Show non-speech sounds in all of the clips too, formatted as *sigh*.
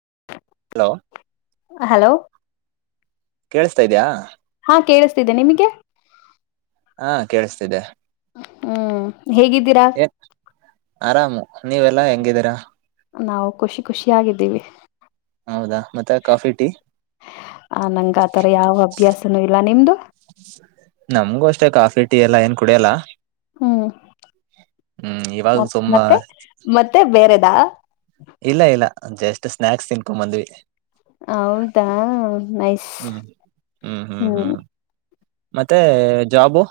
*inaudible* Hello hello ಕೇಳಿಸತಾ ಇದ್ಯಾ ಕೇಳಿಸ್ತಿದ್ದೇನೆ ನಿಮಿಗೆ ಆ ಕೇಳಿಸ್ತಿದ್ದೆ. ಹ್ಮ್ ಹೇಗಿದ್ದೀರಾ ಏ ಆರಾಮು ನೀವೆಲ್ಲಾ ಹೆಂಗಿದ್ದೀರಾ? ನಾವು ಖುಷಿ ಖುಷಿಯಾಗಿದ್ದೀವಿ. ಹೌದಾ ಮತ್ತೆ ಕಾಫಿ ಟೀ ಆ ನಂಗ್ ಆತರ ಯಾವ ಅಭ್ಯಾಸನು ಇಲ್ಲ ನಿಮ್ದು? ಟೆ ಕಾಫಿ ಟೀ ಎಲ್ಲ ಏನ್ ಕುಡಿಯಲ್ಲ. ಹ್ಮ್ ಹ್ಮ್ ಮ ಇವಾಗ ಸುಮ್ಮ ಮತ್ತೆ ಮತ್ತೆ ಬೇರೆದಾ? ಇಲ್ಲ ಇಲ್ಲ ಅ ಜಸ್ಟ್ ಸ್ನಾಕ್ಸ್ ತಿನ್ಕೊಂಬಂದ್ವಿ ಹೌದಾ ನೈಸ್ ಹ್ಮ್ ಹ್ಮ್ ಹ್ಮ್ ಹ್ಮ್ ಮತ್ತೆ ಜಾಬು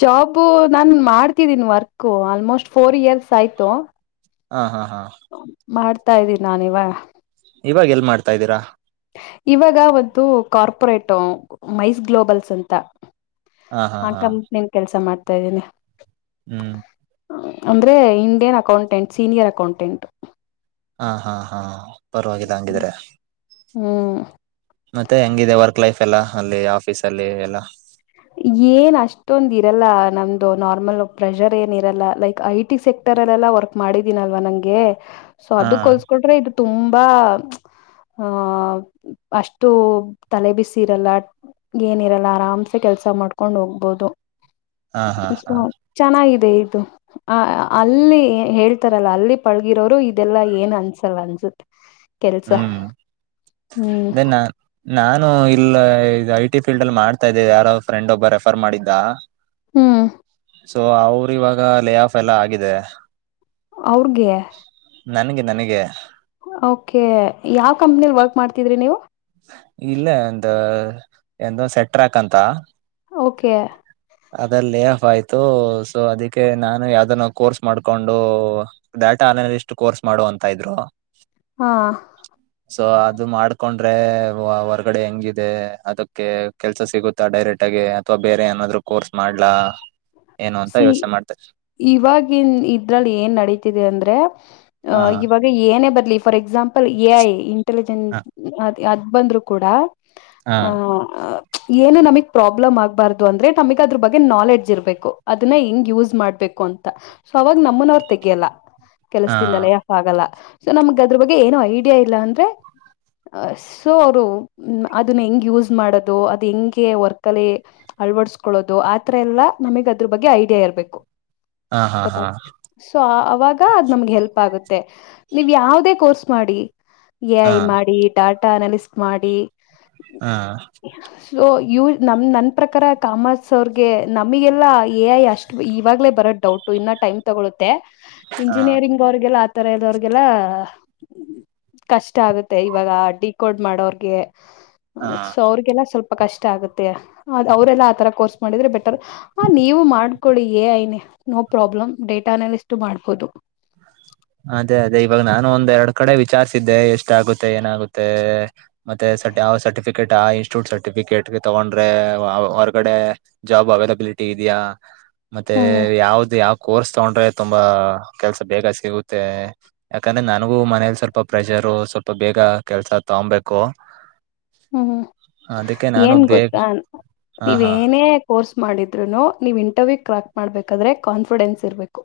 ಜಾಬು ನಾನ್ ಮಾಡ್ತಿದೀನಿ ವರ್ಕ್ ಆಲ್ಮೋಸ್ಟ್ ಫೋರ್ ಇಯರ್ಸ್ ಆಯ್ತು. ಹಾ ಹಾ ಅ ಮಾಡ್ ಆತಾ ಇದೀನ್ ನಾನ ಇವಾಗ ಇವಾಗ ಎಲ್ ಮಾಡ್ತಾ ಇದ್ದೀರಾ? ಇವಾಗ ಒಂದು ಕಾರ್ಪೊರೇಟ್ ಮೈಸ್ ಗ್ಲೋಬಲ್ಸ್ ಅಂತ. ಹಾ ಹಾ ಆ ಹಾ ಕಂಪಿನಿಲ್ ಕೆಲ್ಸ ಮಾಡ್ ತ ಇದಿನಿ. ಹ್ಮ್ ಅಂದ್ರೆ ಇಂಡಿಯನ್ ಅಕೌಂಟೆಂಟ್ ಸೀನಿಯರ್ ಅಕೌಂಟೆಂಟ್ ಹಾ ಹಾ ಹಾ ಪರವಾಗಿಲ್ಲ ಹಂಗಿದ್ರೆ ಹ್ಮ್ ಮತ್ತೆ ಹೆಂಗಿದೆ ವರ್ಕ್ ಲೈಫ್ ಎಲ್ಲ ಅಲ್ಲಿ ಆಫೀಸ್ ಅಲ್ಲಿ ಎಲ್ಲಾ ಏನ್ ಅಷ್ಟೊಂದ್ ಇರಲ್ಲ ನಮ್ದು ನಾರ್ಮಲ್ ಪ್ರೆಷರ್ ಏನ್ ಇರಲ್ಲ ಲೈಕ್ ಐ ಟಿ ಸೆಕ್ಟರ್ ಅಲ್ಲ ಎಲ್ಲ ವರ್ಕ್ ಮಾಡಿದೀನಲ್ವಾ ನಂಗೆ ಸೊ ಹಾ ಅದ ಕೋಲ್ಸ್ಕೊಂಡ್ರೆ ಇದು ತುಂಬಾ ಆ ಅಷ್ಟು ತಲೆ ಬಿಸಿ ಇರಲ್ಲ ಏನಿರಲ್ಲ ಆರಾಮ್ ಕೆಲಸ ಮಾಡ್ಕೊಂಡ್ ಹೋಗ್ಬಹುದು ಹಾ ಹಾ ಹಾ ಅ ಚೆನ್ನ ಅದೇ ಇದು ಆ ಅಲ್ಲಿ ಹೇಳ್ತಾರಲ್ಲ ಅಲ್ಲಿ ಪಳ್ಗಿರೋರು ಇದೆಲ್ಲಾ ಏನ್ ಅನ್ಸಲ್ ಅನ್ಸುತ್ತೆ ಕೆಲ್ಸ ಹ್ಮ್ ಅ ನಾ ನಾನನ್ ನಾನು ಇಲ್ಲ ಇ ಐಟಿ ಫೀಲ್ಡ್ ಅಲ್ಲಿ ಮಾಡ್ತಾ ಇದ್ದೇವೆ ಯಾರೋ ಫ್ರೆಂಡ್ ಒಬ್ಬ ರೆಫರ್ ಮಾಡಿದ್ದ ಹ್ಮ್ ಸೊ ಅವ್ರ ಇವಾಗ ಲೇ ಆಫ್ ಎಲ್ಲ ಆಗಿದೆ ಅವ್ರಗೆ ನನ್ಗೆ ನನ್ಗೆ ಓಕೆ ಯಾವ್ ಕಂಪ್ನಿಲ್ ವರ್ಕ್ ಮಾಡ್ತಿದ್ರಿ ನೀವು ಇಲ್ಲ ಒಂದ ಎಂದ ಸೆಟ್ ಟ್ರ್ಯಾಕ್ ಅಂತ ಓಕೆ ಅದಲ್ಲಿ ಲೇ ಆಫ್ ಆಯ್ತು ಸೊ ಅದಕ್ಕೆ ನಾನು ಯಾವ್ದನ್ನೋ ಕೋರ್ಸ್ ಮಾಡ್ಕೊಂಡು ಡಾಟಾ ಆನಲಿಷ್ಟು ಕೋರ್ಸ್ ಮಾಡು ಅಂತ ಇದ್ರು ಹಾ ಸೊ ಅದು ಮಾಡ್ಕೊಂಡ್ ರ್ರೆ ಹೊರ್ಗಡೆ ಹೆಂಗಿದೆ ಅದುಕ್ಕೆ ಕೆಲ್ಸ ಸಿಗುತ್ತಾ ಡೈರೆಕ್ಟ್ ಆಗಿ ಅಥ್ವಾ ಬೇರೆ ಏನಾದ್ರು ಕೋರ್ಸ್ ಮಾಡ್ಲಾ ಏನು ಅಂತ ಸಿ ಯೋಚನೆ ಮಾಡ್ತಾರೆ ಇವಾಗಿನ್ ಇದ್ರಲ್ಲಿ ಏನ್ ನಡತಿದೆ ಅಂದ್ರೆ ಹ ಅಹ ಇವಾಗ ಏನೇ ಬ ಲಿ for exam A I intelligent ಹ ಅದ್ ಬಂದ್ರು ಕೂಡ ಹ ಏನು ನಮಗ್ ಪ್ರಾಬ್ಲಮ್ ಆಗ್ಬಾರ್ದು ಅಂದ್ರೆ ನಮ್ಗ್ ಅದ್ರ ಬಗ್ಗೆ ನಾಲೆಡ್ಜ್ ಇರ್ಬೇಕು ಅದನ್ನ ಹೆಂಗ್ ಯೂಸ್ ಮಾಡ್ಬೇಕು ಅಂತ ಸೊ ಅವಾಗ ನಮ್ಮನ್ ಅವರು ತೆಗ್ಯಲ್ಲ ಹ ಕೆಲ್ಸ್ ದಿಂದ ಲೇಯ್ ಆಫ್ ಆಗಲ್ಲ ಸೊ ನಮ್ಗ ಅದ್ರ ಬಗ್ಗೆ ಏನು ಐಡಿಯಾ ಇಲ್ಲ ಅಂದ್ರೆ ಸೊ ಅವರು ಅದನ್ನ ಹೆಂಗ್ ಯೂಸ್ ಮಾಡೋದು ಅದು ಹೆಂಗೆ ವರ್ಕ್ ಅಲ್ಲಿ ಅಳ್ವಡ್ಸ್ಕೊಳ್ಳೋದು ಆತರ ಎಲ್ಲಾ ನಮಿಗ್ ದ್ರ ಬಗ್ಗೆ ಐಡಿಯಾ ಇರ್ಬೇಕು ಹ ಹಾ ಹಾ ಸೊ ವಾಗ ಅ್ ನಮಗೆ ಹೆಲ್ಪ್ ಆಗುತ್ತೆ ನೀವ್ ಯಾವದೇ ಕೋರ್ಸ್ ಮಾಡಿ ಎ ಹಾ ಐ ಮಾಡಿ ಟಾಟಾನಲ್ಲಿ ಸ್ಪೆ ಮಾಡಿ ಹಾ ಇವ ನಮ್ ನನ್ ಪ್ರಕಾರ ಕಾಮಸ್ ಅವ್ರಗೆ ನಮ್ಗೆಲ್ಲಾ ಏ ಐ ಅಷ್ಟು ಇವಾಗಲೇ ಬರದ ಡೌಟ್ ಇನ್ನ ಟೈಮ್ ತಗೊಳುತ್ತೆ ಹಾ ಇಂಜಿನಿಯರಿಂಗ್ ಅವ್ರ್ಗೆಲ್ಲ ತರ ಎದೋರಗೆಲ್ಲ ಕಷ್ಟ ಆಗುತ್ತೆ ಇವಾಗ ಡಿ ಕೋಡ್ ಮಾಡೋರ್ಗೆ ಹಾ ಸೊ ಅವ್ರಿಗೆಲ್ಲ ಸ್ವಲ್ಪ ಕಷ್ಟ ಆಗುತ್ತೆ ಅವ್ರೆಲ್ಲಾ ಆ ತರ ಕೋರ್ಸ್ ಮಾಡಿದ್ರೆ ಬೆಟರ್ ಹ ನೀವು ಮಾಡ್ಕೊಳ್ಳಿ A I no problem data analyst ಮಾಡ್ಬೋದು ಅದೇ ಅದೇ ಇವಾಗ ನಾನು ಒಂದ್ ಎರ್ಡ್ ಕಡೆ ವಿಚಾರ್ಸಿದ್ದೆ ಎಷ್ಟ ಆಗುತ್ತೆ ಏನಾಗುತ್ತೆ ಮತ್ತೆ ಸ ಯಾವ್ ಸರ್ಟಿಫಿಕೇಟ್ ಆ ಇನ್ಸ್ಟಿಟ್ಯೂಟ್ ಸರ್ಟಿಫಿಕೇಟ್ ತಗೊಂಡ್ರೆ ಹೊರ್ಗಡೆ ಜಾಬ್ ಅವೈಲಬಿಲಿಟಿ ಇದ್ಯಾ ಮತ್ತೆ ಹ್ಮ್ ಯಾವ್ದ ಯಾವ್ ಕೋರ್ಸ್ ತಗೊಂಡ್ರೆ ತುಂಬಾ ಕೆಲ್ಸ ಬೇಗ ಸಿಗುತ್ ಮತ್ತೆ ಯಾಕಂದ್ರೆ ನನ್ಗೂ ಮನೇಲಿ ಸ್ವಲ್ಪ ಪ್ರೆಷರ್ ಸ್ವಲ್ಪ ಬೇಗ ಕೆಲ್ಸ ತಗಂಬೇಕು ಹ್ಮ್ ಏನ್ ಗೊತ್ತಾ ಹಾ ನೀವ್ ಹಾ ಏನೇ ಕೋರ್ಸ್ ಮಾಡಿದ್ರುನು ನೀವ್ ಇಂಟರ್ವ್ಯೂ ಕ್ರ್ಯಾಕ್ ಮಾಡ್ಬೇಕಾದ್ರೆ ಕಾನ್ಫಿಡೆನ್ಸ್ ಇರ್ಬೇಕು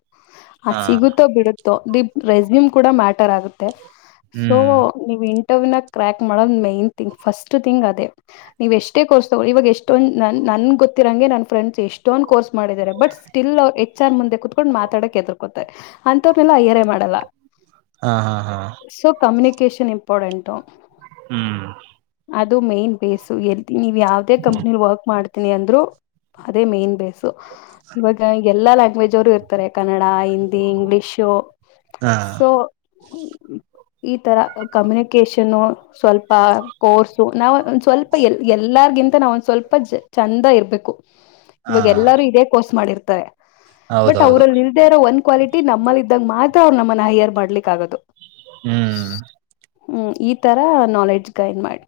ಹಾ ಆದ್ ಸಿಗುತ್ತೋ ಬಿಡುತ್ತೋ ದಿಪ್ ರೆಸ್ಯೂಮ್ ಕೂಡ ಮ್ಯಾಟರ್ ಆಗುತ್ತೆ ಸೊ ಹ್ಮ್ ನೀವ್ ಹಿಂಟ್ *unintelligible* ಕ್ರ್ಯಾಕ್ ಮಾಡೋದ್ ಮೈನ್. ಫಸ್ಟ್ ಥಿಂಗ್ ಅದೆ ನೀವ್ ಎಷ್ಟೇ ಕೋರ್ಸ್ ತಗೊಳಿ ಇವಾಗ ಎಷ್ಟೊಂದ ನನ್ ಗೊತ್ತಿರಂಗೆ ನನ್ ಫ್ರೆಂಡ್ಸ್ ಎಷ್ಟೊಂದ್ ಕೋರ್ಸ್ ಮಾಡಿದಿದ್ದಾರೆ ಬಟ್ ಸ್ಟಿಲ್ ಹೆಚ್ ಆರ್ ಮುಂದೆ ಕುತ್ಕೊಂಡು ಮಾತಾಡಕ್ ಎದರ್ಕೊತಾರೆ ಅಂತವ್ರನೆೆಲ್ಲ ಹೈಯಾರೆ ಮಾಡಲ್ಲ. ಹಾ ಹಾ ಹಾ. ಕೇಶನ್ ಇಂಪಾರ್ಟೆಂಟು. ಹ್ಮ್ ಅದು ಮೇನ್ ಬೇಸು ಎಲ್ ನೀವು ಯಾವ್ದೇ ಕಂಪನಿಯಲ್ಲಿ ವರ್ಕ್ ಮಾಡ್ ನಿ ಅಂದ್ರು ಅದೇ ಮೇನ್ ಬೇಸ್. ಇವಾಗ ಎಲ್ಲ. ವೆಜ್ ಅವರು ಇರ್ತಾರೆ ಕನ್ನಡ ಡ ಹಿಂದಿ ಇಂಗ್ಲಿಷು ಹಾ ಸೋ. ಈ ತರ ಕಮ್ಯುನಿಕೇಷನ್ ಸ್ವಲ್ ಕೋರ್ಸು ನಾವ್ ಒ ಸ್ವಲ್ಪ ಎಲ್ ಎಲ್ಲಾರ್ಗಿಂತ ನಾವ್ ಒಂದ್ ಸ್ವಲ್ಪ ಚಂದ ಇರ್ಬೇಕು. ಹಾ ಇವಾಗ ಎಲ್ಲಾರೂ ಇದೇ ಕೋರ್ಸ್ ಮಾಡಿರ್ತಾ ತ್ತ. ಬಟ್ ಹೌದೌದು ಅವರಲ್ಲಿ ಇಲ್ಲದೆ ಇರೋ ಒಂದು ಕ್ವಾಲಿಟಿ. *unintelligible* ನಮ್ಮಲ್ ಇದ್ದಾಗ ಮಾತ್ರ ಅವ್ರ್ ನಮ್ಮನ್ ಹೈಯರ್ ಮಾಡ್ಲಿಕ್ ಆಗೋದು. ಹ್ಮೂ. ಹ್ಮ್ ಈ ತರ ನಾಲೆಡ್ ಜ್ಗೈನ್ ಮಾಡಿ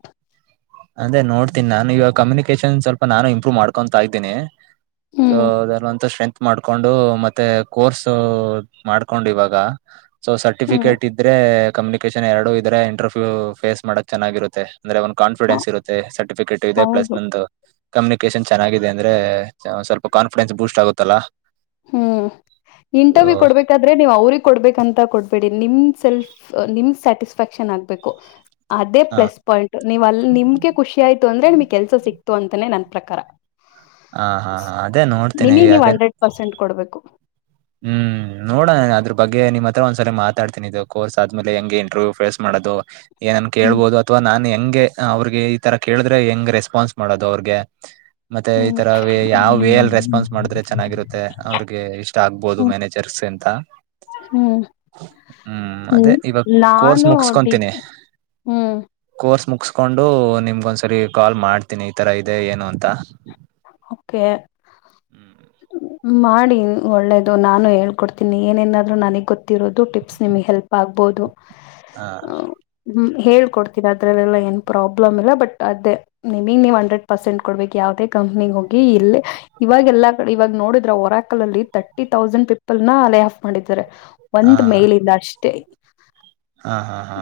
ಅದೇ ನೋಡ್ತೀನ್ ನಾನು ಇವಾಗ್ ಕಮ್ಯುನಿಕೇಶನ್ ಸ್ವಲ್ಪ ನಾನು ಇಂಪ್ರೂ ಮಾಡ್ಕೊಂತಾ ಇದ್ದೀನಿ ಸೋ ಹ್ಮ್ ಅದೆಲ್ಲ ಅಂತ ಸ್ಟ್ರೆಂತ್ ಮಾಡ್ಕೊಂಡೂ ಮತ್ತೆ ಕೋರ್ಸು ಮಾಡ್ಕೊಂಡ್ ಇವಾಗ ಸೊ ಹ್ಮ್ ಸರ್ಟಿಫಿಕೇಟ್ ಇದ್ರೇ ಕಮ್ಯುನಿಕೇಶನ್ ಎರಡು ಇದ್ರೆ ಇಂಟರ್ಫ್ಯೂ ಫೇಸ್ ಮಾಡಕ್ ಚೆನ್ನಾಗಿರುತ್ತೆ ಅಂದ್ರೆ ವನ್ ಹ ಫಿಡೆನ್ಸ್ ಇರುತ್ತೆ ಸರ್ಟಿಫಿಕೇಟು ಇದೆ ಪ್ಲಸ್ ಹೌದು ನಂದು ಕಮ್ಯುನಿಕೇಶನ್ ಚೆನ್ನಾಗಿದೆ ಅಂದ್ರೇ ಸ ಸ್ವಲ್ಪ ಕಾನ್ಫಿಡೆನ್ಸ್ ಬೂಸ್ಟ್ ಆಗುತ್ತಲ್ಲಾ? ಹ್ಮು, ಇಂಟರ್ವ್ಯೂ ಕೊಡ್ಬೇಕಾದ್ರೆ ನೀವ್ ಅವ್ರಿಗ್ ಕೊಡ್ಬೇಕಂತ ಕೊಡ್ಬೇಡಿ ನಿಮ್ ಸೆಲ್ಫ್ ನಿಮ್ ಸ್ಯಾಟಿಸ್ಫ್ಯಾಕ್ಷನ್ ಆಗ್ಬೇಕು ಅದೇ ಹ ಪ್ಲಸ್ ಪಾಯಿಂಟು ನೀವ್ ಅಲ್ ನಿಮ್ಗೆ ಖುಷಿ ಆಯ್ತು ಅಂದ್ರೆ ನಿಮಗ್ ಕೆಲ್ಸ ಸಿಕ್ ತುಅಂತನೇ ನನ್ ಪ್ರಕಾರ. ಆಹಹಾ ಅದೇ ನೋಡ್ತಿನಿ ನಿಮಗ್ ನೀವ್ ಅದೇ ಹಂಡ್ರೆಡ್ ಪರ್ಸೆಂಟ್ ಕೊಡ್ಬೇಕು. ಹ್ಮ್ ನೋಡಣ ಅದ್ರ ಬಗ್ಗೆ ನಿಮ್ಮ್ ಹತ್ರ ಒಂದ್ಸಲ ಮಾತಾಡ್ತೀನಿ ಇದು ಕೋರ್ಸ್ ಆದ್ಮೇಲೆ ಹೆಂಗೆ ಇಂಟರ್ವ್ಯೂ ಫೇಸ್ ಮಾಡೋದು. ಏನೇನ್ ಹ್ಮ್ ಕೇಳ್ಬೋದು ಅಥವಾ ನಾನೇ ಹೆಂಗೆ ಅವ್ರಿಗೆ ಈ ತರ ಕೇಳಿದ್ರೆ ಹೆಂಗ್ ರೆಸ್ಪಾನ್ಸ್ ಮಾಡೋದು ಅವ್ರಿಗೆ. ಮತ್ತೆ ಈ ಹ್ಮ್ ತರ ವ ಯಾವ್ ವೇ ಅಲ್ಲಿ ರೆಸ್ಪಾನ್ಸ್ ಮಾಡಿದ್ರೆ ಚೆನ್ನಾಗಿರುತ್ತೆ ಅವ್ರಿಗೆ ಇಷ್ ಹ್ಮ್ ಮ್ಯಾನೇಜರ್ ಗೇ ಅಂತ ಹ್ಮ್ ಹೂ ಅದೆ ಹ್ಮ್ ಇವಾಗ್ ಕೋರ್ಸ್ ನಾನು ಡಿಗ್ ಮುಗ್ಸ್ಕೊಂತೀನಿ ಹ್ಮ್ ಕ್ ಕೋರ್ಸ್ ಮುಗ್ಸ್ಕೊಂಡು ನಿಮ್ಗ್ ಒಂದ್ಸರಿ ಕಾಲ್ ಮಾಡ್ತೀನಿ ಈ ತರ ಇದೆ ಏನು ಅಂತ ಓಕೆ ಮಾಡಿ ಒಳ್ಳೇದು ನಾನು ಹೇಳ್ಕೊಡ್ತೀನಿ ಏನೇನಾದ್ರು ನನಗೆ ಗೊತ್ತಿರೋದು ಟಿಪ್ಸ್ ನಿಮಗೆ ಹೆಲ್ಪ್ ಆಗ್ಬೋದು. ಹಾ ಹ್ಮ ಹೇಳ್ಕೊಡ್ತೀನಿ ಅದ್ರಲ್ಲೆಲ್ಲ ಏನ್ ಪ್ರಾಬ್ಲಮ್ ಇಲ್ಲ ಬಟ್ ಅದೇ ನಿಮಗ್ ನೀವು ಹಂಡ್ರೆಡ್ ಪರ್ಸೆಂಟ್ ಕೊಡ್ಬೇಕು ಯಾವದೇ ಕಂಪ್ನಿಗ್ ಹೋಗಿ ಇಲ್ಲಿ ಇವಾಗ ಎಲ್ಲಾ ಕಡೆ ಇವಾಗ ನೋಡಿದ್ರ ಓರಾಕಲ್ಲಲ್ಲಿ ತರ್ಟಿ ತೌಸಂಡ್ ಪೀಪಲ್ ನ ಲೇ ಆಫ್ ಮಾಡಿದ್ದಾರೆ. ಹಾ ಒಂದ್ ಮೇಲಿಂದ ಅಷ್ಟೇ. ಹಾ ಹಾ ಹಾ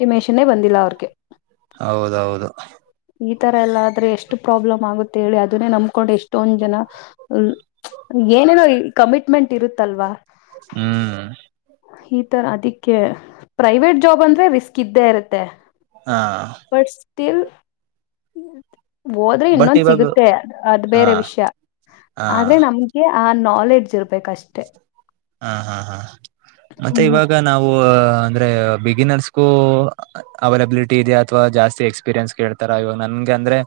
ಟಿಮೇಷನೇ ಬಂದಿಲ್ಲ ಅವ್ರಿಗೆ ಹೌದೌದು ಈ ತರ ಎಲ್ಲ ಆದ್ರೆ ಎಷ್ಟು ಪ್ರಾಬ್ಲಮ್ ಆಗುತ್ತೆ ಹೇಳಿ ಅದನ್ನೇ ನಮ್ಕೊಂಡು ಎಷ್ಟೊಂದ್ ಜನ ಏನೇನೋ ಈ ಕಮಿಟ್ಮೆಂಟ್ ಇರುತ್ತಲ್ವ. ಹ್ಮ್ ಈ ತರ ಅದಿಕ್ಕೆ ಪ್ರೈವೇಟ್ ಜಾಬ್ ಅಂದ್ರೆ ರಿಸ್ಕ್ ಇದ್ದೇ ಇರತ್ತೆ. ಹಾ ಬಟ್ ಸ್ಟಿಲ್ ಹ್ಮ ಹೋದ್ರೆ ಬಟ್ ಇನ್ನೊಂದ್ ಇವಾಗ ಸಿಗುತ್ತೆ ಅದ್ ಹಾ ಬೇರೆ ವಿಷಯ ಹಾ ಆದ್ರೆ ನಮ್ಗೆ ಆ ನಾಲೆಡ್ಜ್ ಇರ್ಬೇಕಷ್ಟೇ. ಹಾ ಹಾ ಹಾ ಮತ್ತೆ ಹ್ಮ್ ಇವಾಗ ನಾವು ಅಂದ್ರೆ ಬಿಗಿನರ್ಸ್ಗೂ ಅವೈಲಬಿಲಿಟಿ ಇದೆ ಅಥವಾ ಜಾಸ್ತಿ ಎಕ್ಸ್ಪೀರಿಯನ್ಸ್ ಕೇಳ್ತಾರ ಇವಾಗ ನನ್ಗೆ ಅಂದ್ರೆ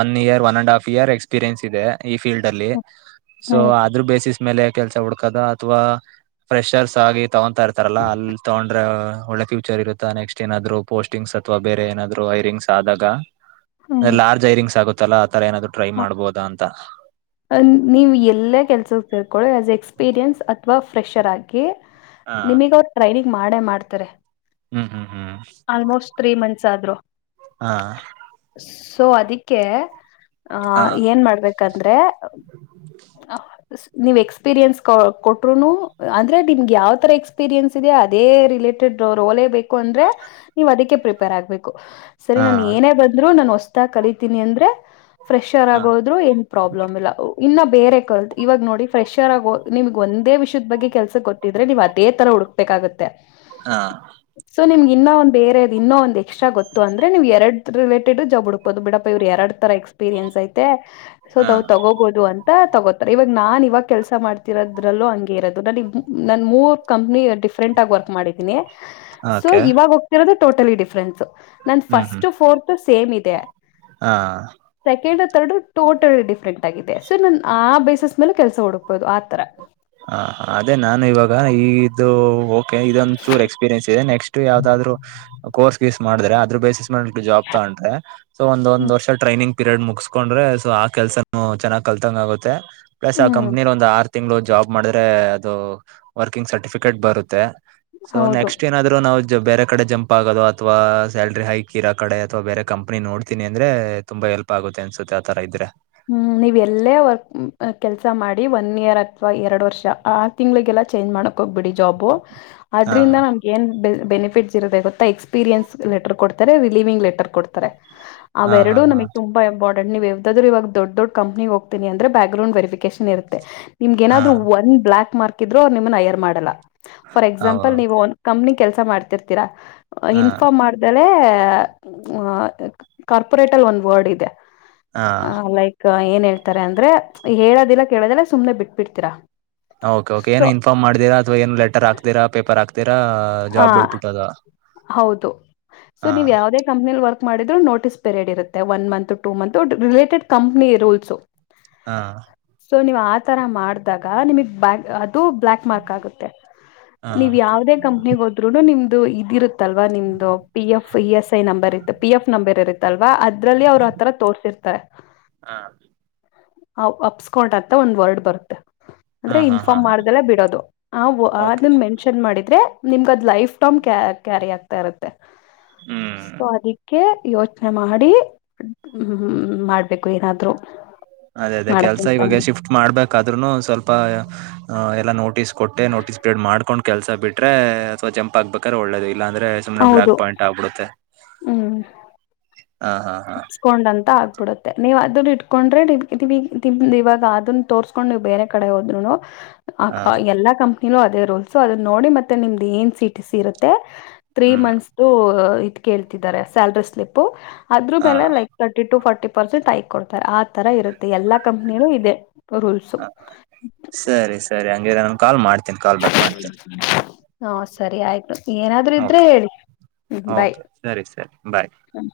one year one and half year experience ಇದೆ ಈ ಫೀಲ್ಡ್ ಅಲ್ಲಿ. ಸೊ ಆದ್ರೂ ಬೇಸಿಸ್ ಮೇಲೆ ಕೆಲಸ ಹುಡ್ಕದ ಅಥವಾ ಫ್ರೆಷರ್ಸ್ ಆಗಿ ತಗೊಂತಾ ಇರ್ತಾರಲ್ಲ ಅಲ್ ತಗೊಂಡ್ರೆ ಒಳ್ಳೆ ಫ್ಯೂಚರ್ ಇರುತ್ತಾ ನೆಕ್ಸ್ಟ್ ಏನಾದ್ರು ಪೋಸ್ಟಿಂಗ್ಸ್ ಅಥವಾ ಬೇರೆ ಏನಾದ್ರೂ ಹೈರಿಂಗ್ ಆದಾಗ. ಹ್ಮ್ ಲಾರ್ಜ್ ಹೈರಿಂಗ್ಸ್ ಆಗುತ್ ತಲಾ ತರ ಏನಾದೂ ಟ್ರೈ ಮಾಡ್ಬೋದ ಅಂತ. ಹ ನೀವ್ ಎಲ್ಲೇ ಕೆಲ್ಸಕ್ ಸೇರ್ಕೊಳಿ ಆಸ್ ಎ ಎಕ್ಸ್ಪೀರಿಯನ್ಸ್ ಅಥವಾ ಫ್ರೆಷರ್ ಆಗಿ ನಿಮಿಗ್ ಅವ್ರ್ ಟ್ರೈನಿಂಗ್ ಮಾಡೇ ಮಾಡ್ತಾರೆ. ಹ್ಮು ಹುಹು. ಸಾಬ್ರು ಹಾ ಸೊ ಅದಕ್ಕೆ ಹ ಹಾ ಏನ್ ಮಾಡ್ಬೇಕ ಯಾಕಂದ್ರೆ *inaudible* ನೀವ್ ಎಕ್ಸ್ಪೀರಿಯನ್ಸ್ ಕೊಟ್ರುನು ಅಂದ್ರೆ ನಿಮ್ಗೆ ಯಾವ ತರ ಎಕ್ಸ್ಪೀರಿಯೆನ್ಸ್ ಇದೆ ಅದೇ ರಿಲೇಟೆಡ್ ರೋಲೇ ಬೇಕು ಅಂದ್ರೆ ನೀವುಅದಕ್ಕೆ ಪ್ರಿಪೇರ್ ಆಗ್ಬೇಕು ಸರಿ ನನ್ ಏನೇ ಬಂದ್ರು ನ ಕಷ್ಟ ಕಲಿತೀನಿ ಅಂದ್ರೆ ಫ್ರೆಷ್ರ್ ಹಾ ಆಗೋದ್ರು ಏನ್ ಪ್ರಾಬ್ಲಮ್ ಇಲ್ಲ ಇನ್ನ ಬೇರೆ ಕಲ್ತ್ ಇವಾಗ ನೋಡಿ ಫ್ರೆಷ್ರ್ ಆಗೋ ನಿಮ್ಗ್ ಒಂದೇ ವಿಷಯದ ಬಗ್ಗೆ ಕೆಲ್ಸ ಕೊಟ್ಟಿದ್ರೆ ನೀವು ಅದೇ ತರ ಹುಡುಕ್ಬೇಕಾಗತ್ತೆ ಹಾ ಸೊ ನಿಮ್ಗೆ ಇನ್ನ ಒಂದು ಬೇರೆದು ಇನ್ನೊ ಒಂದು ಎಕ್ಸ್ಟ್ರಾ ಗೊತ್ತು ಅಂದ್ರೆ ನೀವು ಎರಡ್ ರಿಲೇಟೆಡು ಜಾಬ್ ಹುಡ್ಬಹದು ಬಿಡಪ್ಪ ಇವರು ಎರಡ್ ತರ ಎಕ್ಸ್ಪೀರಿಯನ್ಸ್ ಐತೆ ಹಾ ಸೊದವು ತಗೋಬಹದು ತಗೋತಾರೆ ಇವಾಗ ನಾನ್ ಇವಾಗ ಕೆಲಸ ಮಾಡ್ತಿರೋದ್ರಲ್ಲೂ ಹಂಗೆ ಇರೋದು ನ ನನ್ ಮೂರ್ ಕಂಪ್ನಿ ಡಿಫ್ರೆಂಟ್ ಆಗಿ ವರ್ಕ್ ಮಾಡಿದೀನಿ ಸೊ ಓಕೆ ಇವಾಗ ಹೋಗ್ತಿರೋದ ಟೋಟಲಿ ಡಿಫ್ರನ್ಸ್ ನನ್ ಹ್ಮ್ ಹ್ಮ್ ಫಸ್ಟ್ ಫೋರ್ತ್ ಸೇಮ್ ಇತ್ತು ತ್ತ ಹಾ ರ ಟೋಟಲ್ ಡಿಫ್ರೆಂಟ್ ಆಗಿದೆ ನನ್ ಆ ಬೇಸಿಸ್ ಮೇಲೆ ಕೆಲಸ ಹುಡುಕ್ ಬಹುದು ಆತರ ಹ ಅದೇ ನಾನು ಇವಾಗ ಈದು ಓಕೆ ಇದೊಂದು ಚೂ ಎಕ್ಸ್ಪೀರಿಯನ್ಸ್ ಇದೆ ನೆಸ್ಟ್ ಯಾವದಾದ್ರು ಕೋರ್ಸ್ ಸ್ ಮಾಡಿದ್ರೆ ಅದ್ರ ಬೇಸಿಸ್ ಮಾಡ ಜಾಬ್ ತಗಟ್ರೆ ಸೊ ಒಂದು ಒಂದು ವರ್ಷ ಟ್ರೈನಿಂಗ್ ಪಿರಿಯಡ್ ಮುಗಸ್ಕೊಂಡ್ರೆ ಸೊ ಆ ಕೆಲ್ಸನು ಚೆನ್ನಾಗ್ ಕಲ್ತಂಗ ಆಗುತ್ತೆ ಪ್ಲಸ್ ಆ ಹ್ಮ್ ಕಂಪ್ನಿರ್ ಒಂದು ಆರ್ ತಿಂಗಳು ಜಾಬ್ ಮಾಡಿದ್ರೆ ಅದು ವರ್ಕಿಂಗ್ ಸರ್ಟಿಫಿಕೇಟ್ ಬರುತ್ತೆ ಸೊ ಹೌದು ನೆಕ್ಸ್ಟ್ ಏನಾದ್ರು ನಾವ್ ಬೇರೆ ಕಡೆ ಜಂಪ್ ಆಗೋದು ಅಥವಾ ಸ್ಯಾಲ್ರಿ ಹೈಕ್ ಇರೋ ಕಡೆ ಅಥವಾ ಬೇರೆ ಕಂಪ್ನಿ ನೋಡುತಿನಿ ಅಂದ್ರೆ ತುಂಬಾ ಹೇಲ್ಪ್ ಆಗುತ್ತೆ ಅನ್ಸುತ್ತೆ ಆಥರ ಇದ್ರೆ ಹ್ಮ್ ನೀವ್ ಎಲ್ಲೇ ವರ್ಕ್ ಕೆಲ್ಸ ಮಾಡಿ ಬಿಡಿ ಒನ್ ಇಯರ್ ಅಥ್ವಾ ಎರಡು ವರ್ಷ ಆ ತಿಂಗ್ಗಳಿಗೆಲ್ಲ ಚೇಂಜ್ ಮಾಡಕ ಹೋಗ್ಬ ಬಿಡಿ ಜಾಬು ಹಾ ಅದ್ರಿಂದ ನಮ್ಗ್ ಏನ್ ಬೆಲ್ ಬೆನಿಫ್ ಫಿಟ್ಸ್ ಇರುತ್ತೆ ಗೊತ್ತಾ ಎಕ್ಸಪೀರಿಯನ್ಸ್ ಲೆಟರ್ ಕೊಡ್ತಾರೆ ರಿಲೀವಿಂಗ್ ಲೆಟರ್ ಕೊಡ್ತಾರೆ ಹಾ ಹಾ ಅವೆರ್ಡೂ ಹಾ ನಮಿಗ್ ತುಂಬಾ ಇಂಪಾರ್ಟ್ *unintelligible* ನೀವ್ ಯಾವತ್ತಾದ್ರೂ ಇವಾಗ ದೊಡ್ ದೊಡ್ ಕಂಪ್ನಿಗ್ ಹೋಗ್ತೀನಿ ಅಂದ್ರೆ ಬ್ಯಾಕ್ ಗ್ರೌಂಡ್ ವೆರಿಫಿಕೇಶನ್ ಇರತ್ತೆ ನಿಮ್ಗ್ ಹಾ ಏನಾದ್ರೂ ಒಂದ್ ಬ್ಲಾಕ್ ಮಾರ್ಕ್ ಕಿದ್ರೆ ಅವ್ರ್ ನಿಮ್ಮನ್ ಅಯರ್ ಮಾಡಲ್ಲ. ಫಾರ್ ಹೌ ಎಕ್ಸಾಂಪಲ್ ನೀವು ಒಂದ್ ಕಂಪ್ನಿಗ್ ಕೆಲ್ಸ ಮಾಡ್ತಿರ್ತಿರ ಅ ಹಾ ಇನ್ಫಾರ್ಮ್ ಮಾಡ್ದೆಲ್ *unintelligible* ಅ ಕಾರ್ಪೊರೇಟಲ್ ಒಂದ್ ವರ್ಡ್ ಇದೆ ಹಾ ಆ ಲೈಕ್ ಏನ್ ಹೇಳ್ತಾರೆ ಅಂದ್ರೆ ಹೇಳೋದಿಲ್ಲ ಕೇಳದಿಲ್ಲ ಸುಮ್ನೆ ಬಿಟ್ಬಿಡ್ತೀರ. ಓಕೆ ಓಕೆ ಏನು ಇನ್ಫಾರ್ ಮಾಡಿದಿರಾ ಅಥವಾ ಏನು ಲೆಟರ್ ಹಾಕಿದರ ಪೇಪರ್ ಹಾಕ್ ದಿರ ಹ ಜಾಬ್ ಬಿಡ್ಬಿಟ್ಟದ. ಹೌದು ಸೊ ಹಾ ನೀವು ಯಾವ್ದೇ ಕಂಪ್ನಿಲಿ ವರ್ಕ್ ಮಾಡಿದ್ರು ನೋಟಿಸ್ ಪಿರಿಯಡ್ ಇರುತ್ತೆ one month two month related company rules ಹಾ ಸೊ ನೀವ್ ಆತರ ಮಾಡಿದಾಗ ನಿಮಗ್ ಬ್ಯಾಂಕ್ ಆ ಬ್ಲ್ಯಾಕ್ ಮಾರ್ಕ್ ಆಗುತ್ತೆ ಹಾ ನೀವು ಯಾವುದೇ ಕಂಪನಿಗೆ ಹೋದ್ರುನು ನಿಮ್ ದು ಇದಿರುತ್ ತಲ್ವಾ ನಿಮ್ದು P F F E S number ಇತ್ತು ಪಿ ಎಫ್ ನಂಬರ್ ಇರು ತ್ತಲ್ವಾ ಅದ್ ದ್ರಲ್ಲಿ ಅವ್ರ ಆ ತರ ತೋರ್ಸಿರ್ ತರೆ ಹಾ ಅವ್ ಅಪ್ಸ್ಕೊಟ ಅಂತ ಒಂದ್ ವರ್ಡ್ ಬರುತ್ತೆ. ಹಾ ಅಂದ್ರೆ ಹಾ ಹಾ ಇನ್ಫಾರ್ಮ್ ಹಾ ಮಾಡ್ದಲೇ ಬಿಡೋದು ಆ ಓಕೆ ಅದನ್ ಮೆನ್ಷನ್ ಮಾಡಿದ್ರೆ ನಿಮ್ಗೆ ಅದು ಲೈಫ್ ಟಮ್ ಕ್ಯಾ ಕ್ಯಾರಿ ಆಗ್ತಾ ಇರುತ್ತೆ. ಹ್ಮ್ ಸೊ ಅದಿಕ್ಕೆ ಯೋಚನೆ ಮಾಡಿ ಹ್ಮ್ ಹ್ಮ್ ಹ್ಮ್ ಮಾಡ್ಬೇಕು ಏನಾದ್ರು. ಅದೇ ಅದೇ ಕೆಲ್ಸ ಮಾಡಕ್ಕಿಂತ ಇವಾಗ ಶಿಫ್ಟ್ ಮಾಡ್ಬೇಕಾದ್ರುನು ಸ್ವಲ್ಪ ಆ ಎಲ್ಲ ನೋಟಿಸ್ ಕೊಟ್ಟೆ ನೋಟಿಸ್ ಪಿರಿಡ್ ಮಾಡ್ಕೊಂಡ್ ಕೆಲಸ ಬಿಟ್ರೆ ಸೊ ಜಂಪ್ ಆಗ್ಬೇಕಾರ್ ಒಳ್ಳೆ *unintelligible* ಇಲ್ಲಾಂದ್ರೆ ಸುಮ್ನೆ ಬ್ಲ್ಯಾಕ್ ಹೌದು ಪಾಯಿಂಟ್ ಆಗ್ಬಿಡುತ್ತೆ. ಹಾ ಹಾ ಹಾ ಅಪ್ಸ್ಕೊಂಡ್ ಅಂತ ಆ ಬಿಡುತ್ತೆ ನೀವ್ ಅದ್ರ ಇಟ್ಕೊಂಡ್ರೆ ನೀವಿ ನಿಮ್ದ್ ಇವಾಗ ಅದನ್ ತೋರ್ಸ್ಕೊಂಡ್ ನೀವು ಬೇರೆ ಕಡೆ ಹೋದ್ರುನು ಹ ಹಾ ಕ ಎಲ್ಲಾ ಕಂಪ್ ನೀನು ಅದೇ ರೂಲ್ಸೊ ಅದನ್ನ ನೋಡಿ ಮತ್ತೆ ನಿಮ್ದು ಏನು ಸಿ ಟಿ ಸಿ ಇರುತ್ತೆ ತ್ರೀ ಹ್ಮ್ ಮಂತ್ಸ್ ದು ಇ ಇ ಕೇಳ್ತಿದ್ದಾರೆ ಸ್ಯಾಲ್ರಿ ಸ್ಲಿಪ್ಪು. ಅದ್ರು ಹಾ ಮೇಲೆ like thirty to forty percent hike ಕೊಡ್ತಾರ್ ಆ ತರ ಇರುತ್ತೆ ಎಲ್ಲಾ ಕಂಪ್ ಮೇಲು ಇದೆ. ರೂಲ್ಸು ಹ ಸರಿ ಸರಿ ಹಂಗಿದ್ರೆ ನನ್ ಕಾಲ್ ಮಾಡ್ *inaudible* ಹೊ ಸರಿ ಆಯ್ತು. ಏನಾದ್ರೂ ಓಕೆ ಇದ್ರೆ ಹೇಳಿ ಹ್ಮ್ ಬಾಯ್ ಓಕೆ ಸರಿ ಸರಿ ಬಾಯ್ ಹ